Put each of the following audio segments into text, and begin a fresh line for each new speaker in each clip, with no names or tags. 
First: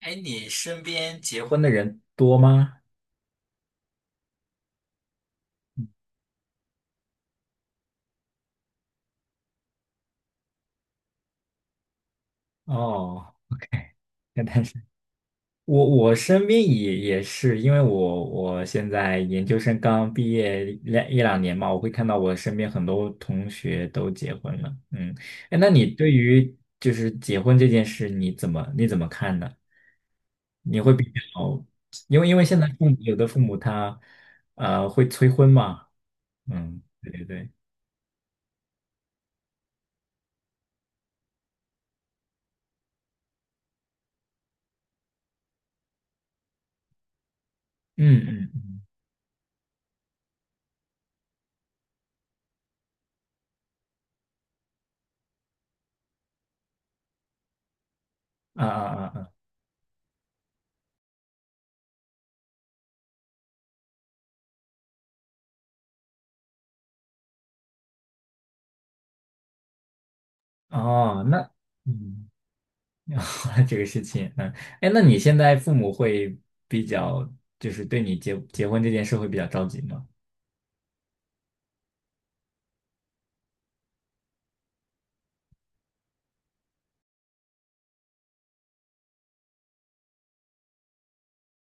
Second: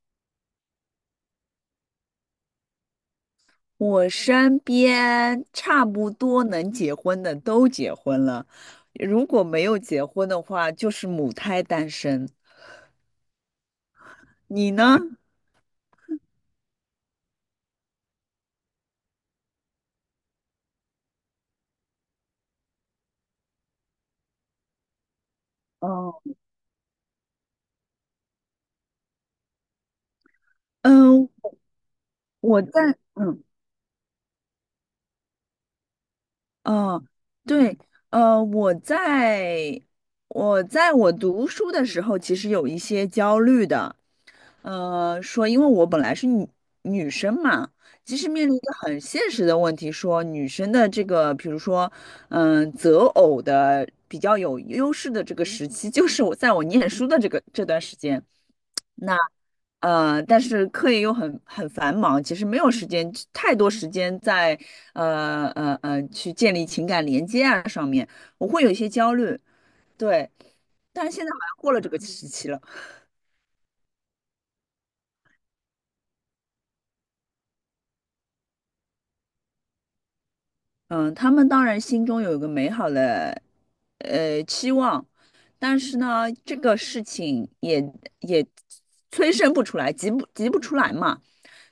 哎，你身边结婚的人多吗？
我身边差不多能结婚的都结婚了，如果没有结婚的话，就是母胎单身。
哦，OK，那 但
你
是
呢？
我我身边也是，因为我现在研究生刚毕业两年嘛，我会看到我身边很多同学都结婚了。嗯，哎，那你对
哦，
于就是结婚这件事，你怎么看呢？你会比
嗯，
较，因为现
我
在
在，
有的父
嗯。
母他会催婚嘛。嗯，
哦，
对对对。
对，呃，我在我在我读书的时候，其实有一些焦虑的，呃，说因为我本来是女生嘛，其
嗯
实面
嗯
临一个
嗯。
很现实的问题，说女生的这个，比如说，嗯、择偶的比较有优势的这个时期，就是我念书的这个这段时间。
啊啊啊
那
啊。
呃，但是课业又很繁忙，其实没有时间太多时间在去建立情感连接啊上面，我会有一些焦虑。对，但是
哦，
现在
那
好像过了这个
嗯，
时期了。
这个事情，嗯，哎，那你现在父母会比较，就是对你结婚这件事会比较着急吗？
嗯，他们当然心中有一个美好的呃期望，但是呢，这个事情也催生不出来，急不出来嘛。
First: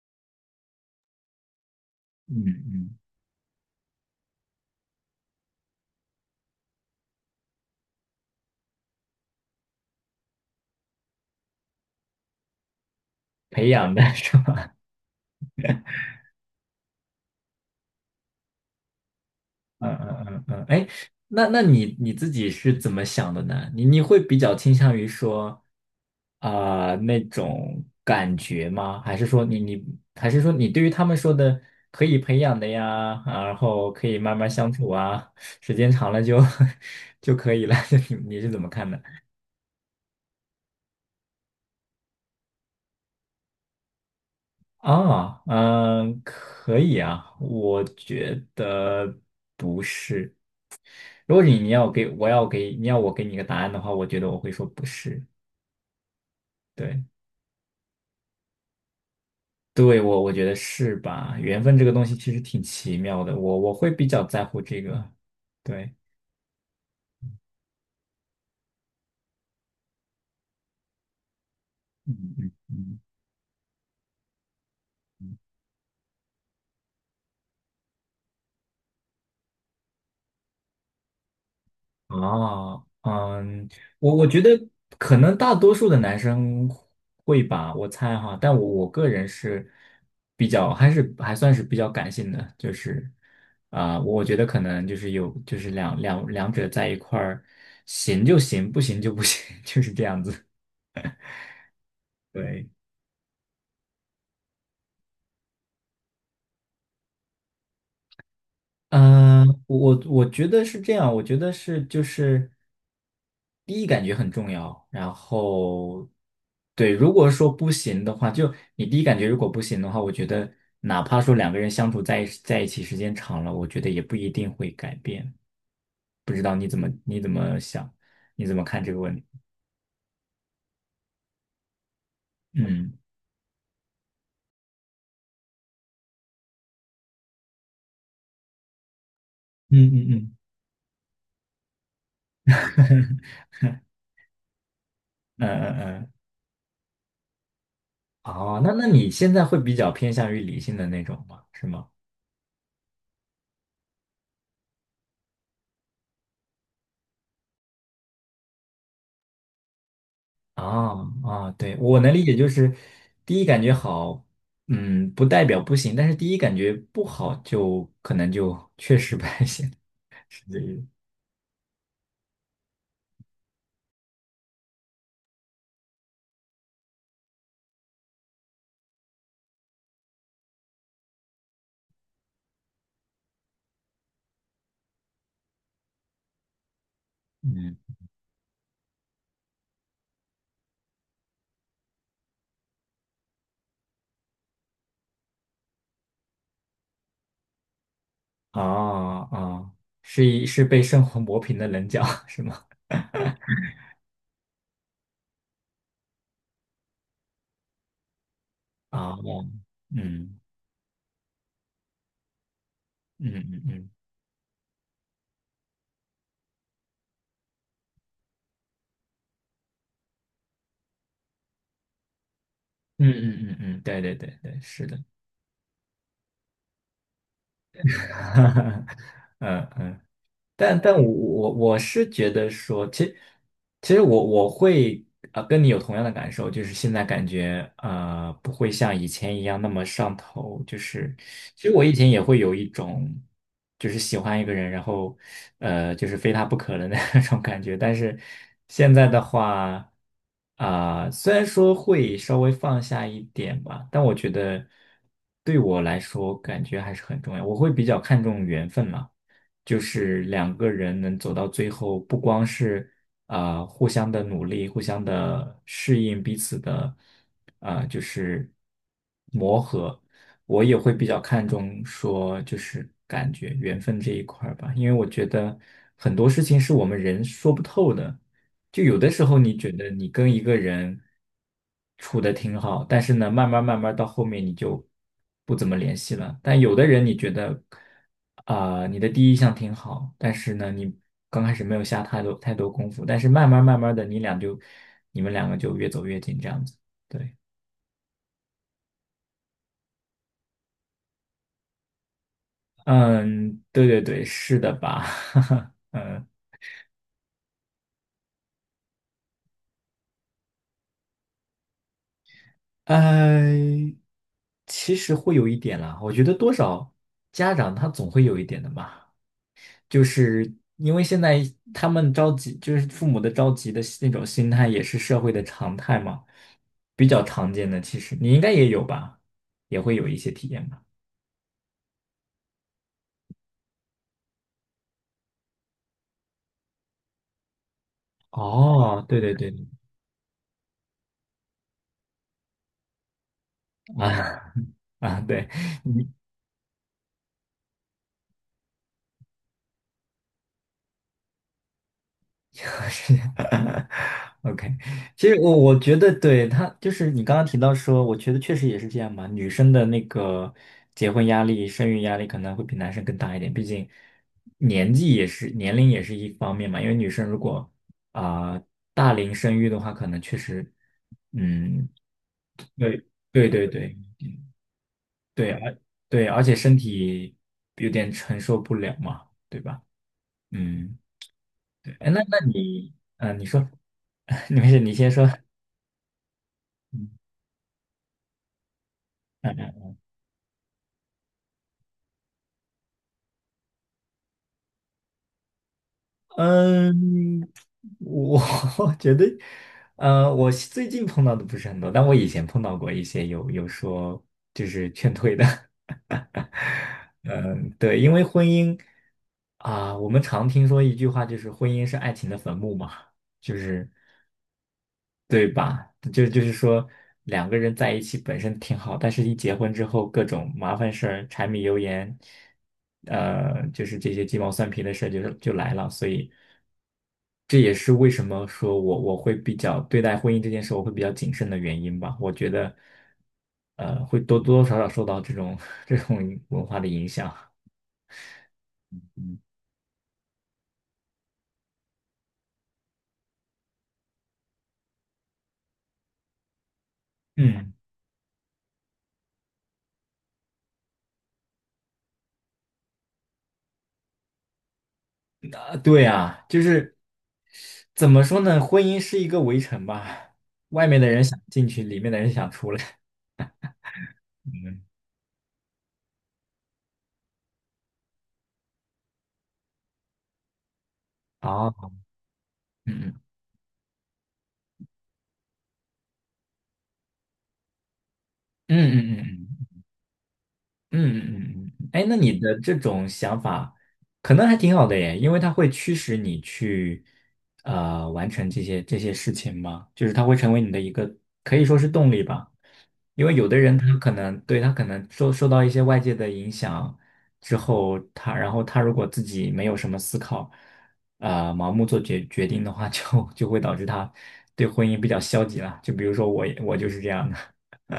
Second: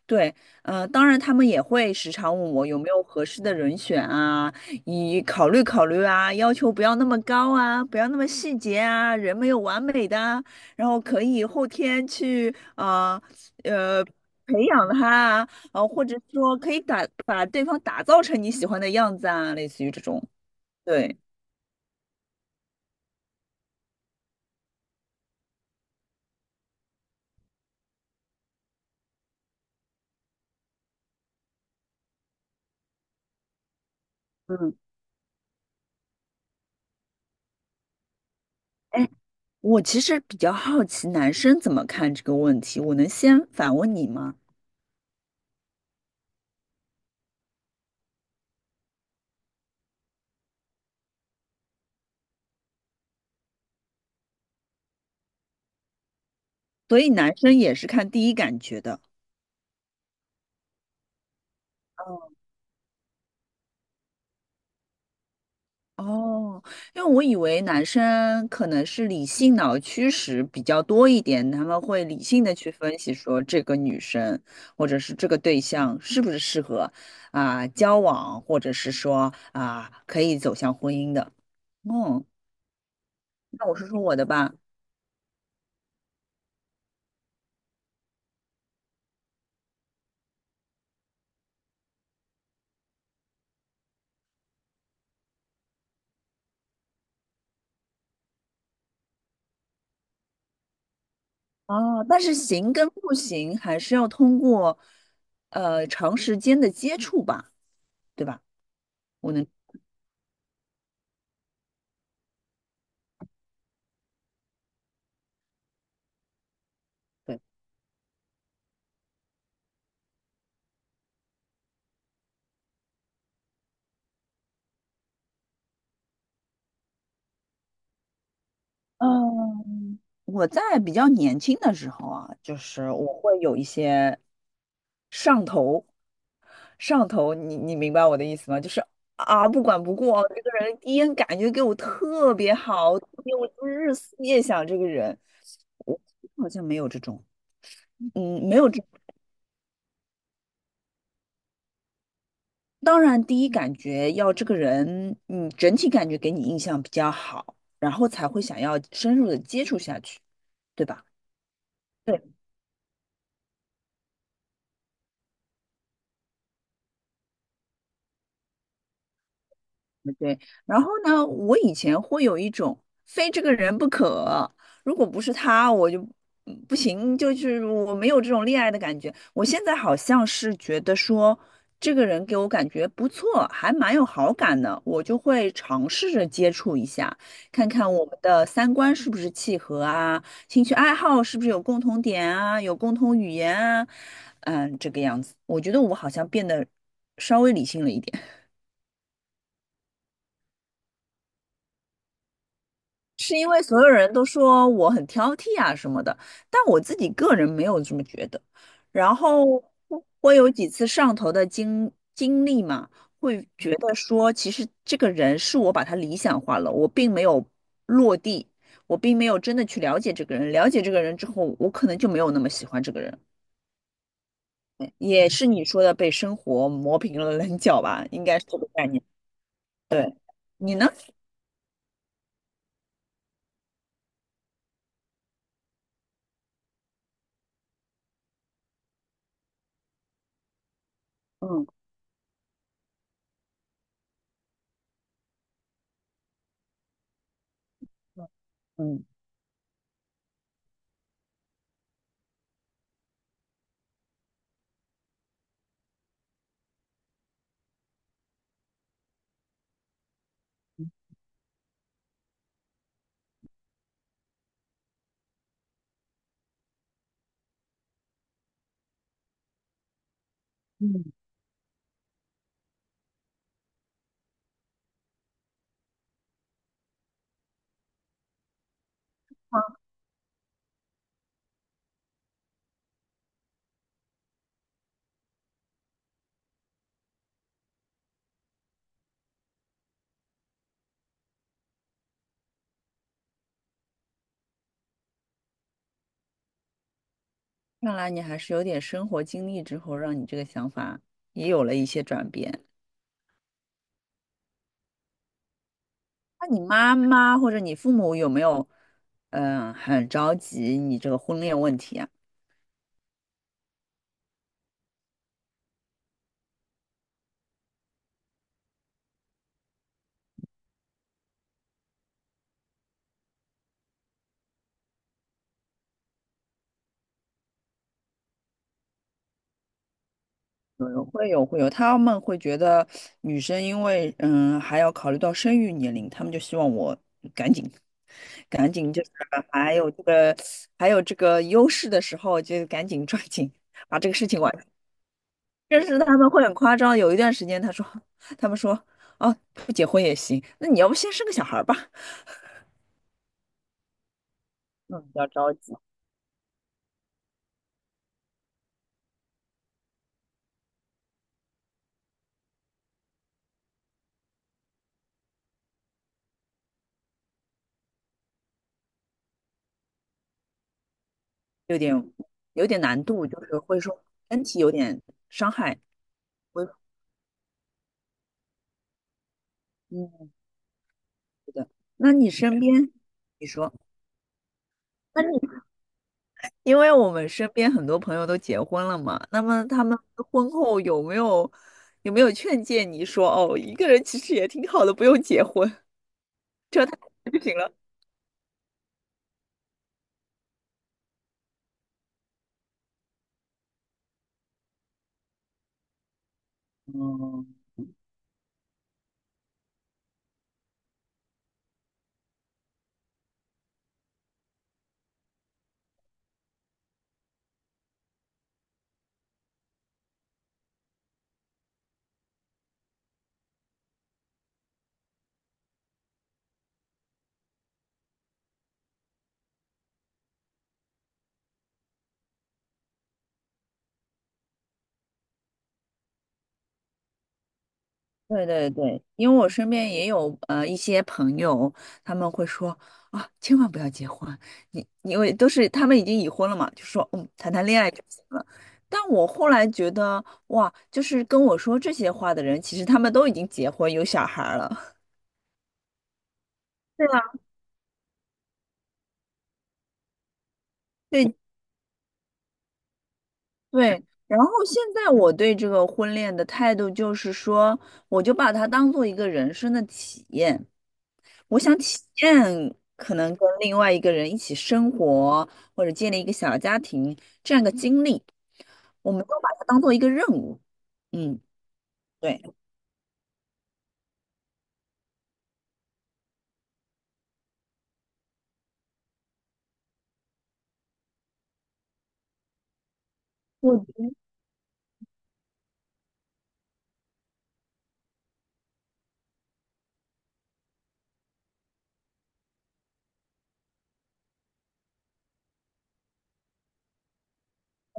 对，呃，当然他们也会时常
嗯
问我有没
嗯，
有合适的人选啊，以考虑考虑啊，要求不要那么高啊，不要那么细节啊，人没有完美的啊，然后可以后天去啊
培养
呃，
的
呃
是
培
吧？
养他啊，呃，或者说可以把对方打造成你喜欢的样子啊，类 似于
嗯
这
嗯
种。
嗯嗯，哎，
对，
那你自己是怎么想的呢？你会比较倾向于说啊、那种感觉吗？还是说你对于他们说的可以培养的呀，啊然后可以慢慢相
嗯，
处啊，时间长了就 就可以了。你是怎么看的？
哎，我其实比较好奇男生怎么看这个问题，我能先反问你吗？
啊，嗯，可以啊，我觉得不是。如果你你要给我要给你要我给你个答案的话，我觉得我会说不是。
所
对，
以男生也是看第一感觉的。
对我觉得是吧？缘分这个东西其实挺奇妙的，我会比较在乎这个。对，
哦，因为我以为男生可能是理性脑驱使比较多一点，他们会
嗯
理性
嗯
的去分
嗯。
析说这个女生或者是这个对象是不是适合啊、交往，或者是说啊、可以走向婚姻的。嗯，
啊，
那
嗯，
我说说
我
我的
我觉得
吧。
可能大多数的男生会吧，我猜哈，但我个人是比较还是还算是比较感性的，就是啊、我觉得可能就是有就是两者在一块儿行就行，不行就不行，就是这样子。
哦，但 是
对。
行跟不行还是要通过呃长时间的接触吧，对吧？我能。
嗯，我觉得是这样，我觉得就是第一感觉很重要。然后对，如果
对。
说不行的话，就你第一感觉如果不行的话，我觉得哪怕说两个人相处在一起时间长了，我觉得也不一定会改变。不知道你怎么想，你怎么看这个问题？
嗯，我在比较年轻的时候啊，就是
嗯
我会有一些上头，上头，你明白我的意思吗？就是啊，不管
嗯
不顾，
嗯嗯
这个人第一眼感觉给我特别好，特别我就是日思夜想这个人。
嗯嗯
我
嗯。
好像没有这种，嗯，没
哦，
有
那
这。
那你现在会比较偏向于理性的那种吗？是吗？
当然，第一感觉要这个人，嗯，整体感觉给你印象比较好，然后才会想要深入的接触下去，对
啊
吧？
啊，对，我能
对。
理解，就是第一感觉好，嗯，不代表不行，但是第一感觉不好就可能就确实不太行，
对，
是这意
然
思。
后呢，我以前会有一种非这个人不可，如果不是他，我就嗯不行，就是我没有这种恋爱的感觉。我现在好像是觉得说，这个人给我感觉不错，还蛮有好感的，我就会尝试着接触一下，看
嗯，
看我们的三观是不是契合啊，兴趣爱好是不是有共同点啊，有共同语言啊，嗯，这个样子，我觉得我好像变得稍微理性了一点。
啊啊，是被生活磨平的棱角，是吗？
是因为所有人都说我很挑剔啊什么的，但我自己个人没有这么觉得。然
啊，
后我
嗯
有几次上头的经历嘛，
嗯
会
嗯
觉
嗯
得说，其实这个人是我把他理想化了，我并没有落地，我并没有真的去了解这个人。了解这个人之后，我可能就没有那么喜欢这个
嗯
人。
嗯嗯嗯，嗯对对对对，是的。
也是你说的被生活磨平了棱角吧，应该是 这个概念。
嗯嗯。
对，你
但
呢？
但我是觉得说，其实我会啊、跟你有同样的感受，就是现在感觉啊不会像以前一样那么上头，就是其
嗯
实我以前也会有一种就是喜欢一个人，然后就是非他不可的那 种感觉，但是现
嗯
在的话啊、虽然说会稍微放下一点吧，但我觉得对我来说感觉还是很重要，我会比较看重缘分嘛。就是两个人能走到最后，不光是互相的努力，互相的适应彼此的呃就是磨合，我也会比
嗯。
较看重说就是感觉缘分这一块儿吧，因为我觉得很多事情是我们人说不透的。就有的时候你觉得你跟一个人处的挺好，但是呢，慢慢慢慢到后面你就不怎么联系了。但有的人你觉得啊、你的第一印象挺好，但是呢，你刚开始没有下太多功夫，但是慢慢慢慢的，你们两个就越走越近这样子。对，
看来你还是有点生活经历之后，让你这个想法也有了一些转变。
嗯，对对对，是的吧？嗯，
那你妈妈或者你父母有没有，嗯，很着急你这个婚恋问题啊？
呃，其实会有一点啦，我觉得多少家长他总会有一点的嘛。就是因为现在他们着急，就是父母的着急的那种心态，也是社会的常态嘛，比较常见的。其实你应该也有吧，也会有一些体验吧。
会有，他们会觉得女生因为嗯还要考虑到生育年龄，他们就希望我赶紧赶紧
哦，
就是
对对对，
还有这个还有这个优势的时候，就赶紧抓紧 把这个事情
啊
完。
啊，对，
但是他们会很夸张，有一段时间他们说，哦，不结婚也行，那你要不先生个小孩儿吧？
OK，
嗯，比较
其实
着
我
急，
我觉得对他就是你刚刚提到说，我觉得确实也是这样嘛。女生的那个结婚压力、生育压力可能会比男生更大一点，毕竟年龄也是一方面嘛。因为女生如果啊、大龄生育的话，可能确实
有
嗯，
点有点难
对
度，就
对
是
对
会
对
说身体有点伤
对，
害。
对，而且
我
身体有点承受不了嘛，对吧？
嗯，
嗯。
是的。
对，哎，
那
那
你
那
身边，
你，嗯、你
你
说，
说，
你没事，你先
那
说。
你因为
嗯
我们身边很多朋友都结婚了嘛，那么他们婚后有没有劝诫你说，哦，一个人其实也挺好的，不用结婚，就
嗯，
他 就
嗯
行了。
我 我觉得，呃，我最近碰到的不是很多，但我以前碰到过一些有说就是劝退的。嗯，对，因为婚姻啊、我们常听说一句话，就是婚姻是爱情的坟墓嘛，就是对吧？就是说，两个人在一起本身挺好，但是一结婚之后，各种麻烦事儿、柴米油盐，呃，就是这些鸡毛蒜皮的事儿就来了。所以，这也是为什么说我会比较对待婚姻这件事，我会比较谨慎的原因吧。我觉得，呃，会多多少少受到这种 这种文化的影响。
对对对，因为我身边也有呃一些朋友，他们会说啊，千万不要结婚，你因为都是他们已经已婚了嘛，就说嗯，谈谈
嗯，
恋爱就行了。但我后来觉得，哇，就是跟我说这些话的人，其实他们都已经结婚有小孩儿了。
啊，对啊，就是
对啊，
怎么说呢？婚姻是一个围城吧，外面的 人
对
想进去，里面的人想出来。
对。然后
嗯
现在我对这个婚恋的态度就是说，我就把它当做一个人生的体验。我想
哦，
体验
嗯
可能跟另外一个人一起生活，或者建立一个小家庭这样一个经历，
嗯
我
嗯
们都把它
嗯
当做一个任务。
嗯
嗯，
嗯嗯嗯，哎，那你
对，
的这种想法可能还挺好的耶，因为它会驱使你去完成这些事情嘛，就是它会成为你的一个可以说是动力吧。因为有的人
我
他可能受到一些外界的影响之后，他然后他如果自己没有什么思考，呃，盲目做决定的话，就会导致他对婚姻比较消极了。就比如说我就是这样的。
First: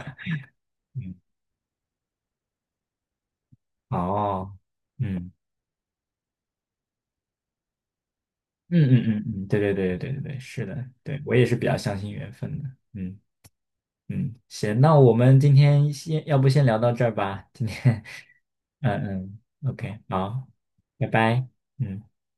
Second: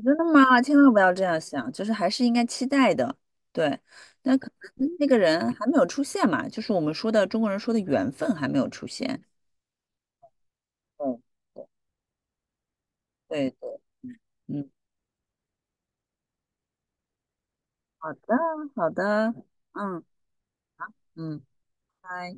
真的吗？千万不
嗯
要这样想，就是还是应该期待的。对，那可
哦，
能那个
嗯
人还没有出现嘛，就是我们说的中国人说的缘分还没有
嗯
出
嗯嗯
现。
嗯，对对对对对对对是的，对我
对
也是比较相信缘分的，嗯
对对，对
嗯，
嗯，
行，那我们今天先，要不先聊到这儿吧，今天，
好的 好
嗯
的，
嗯，OK，
嗯
好，拜
嗯。
拜，嗯。
拜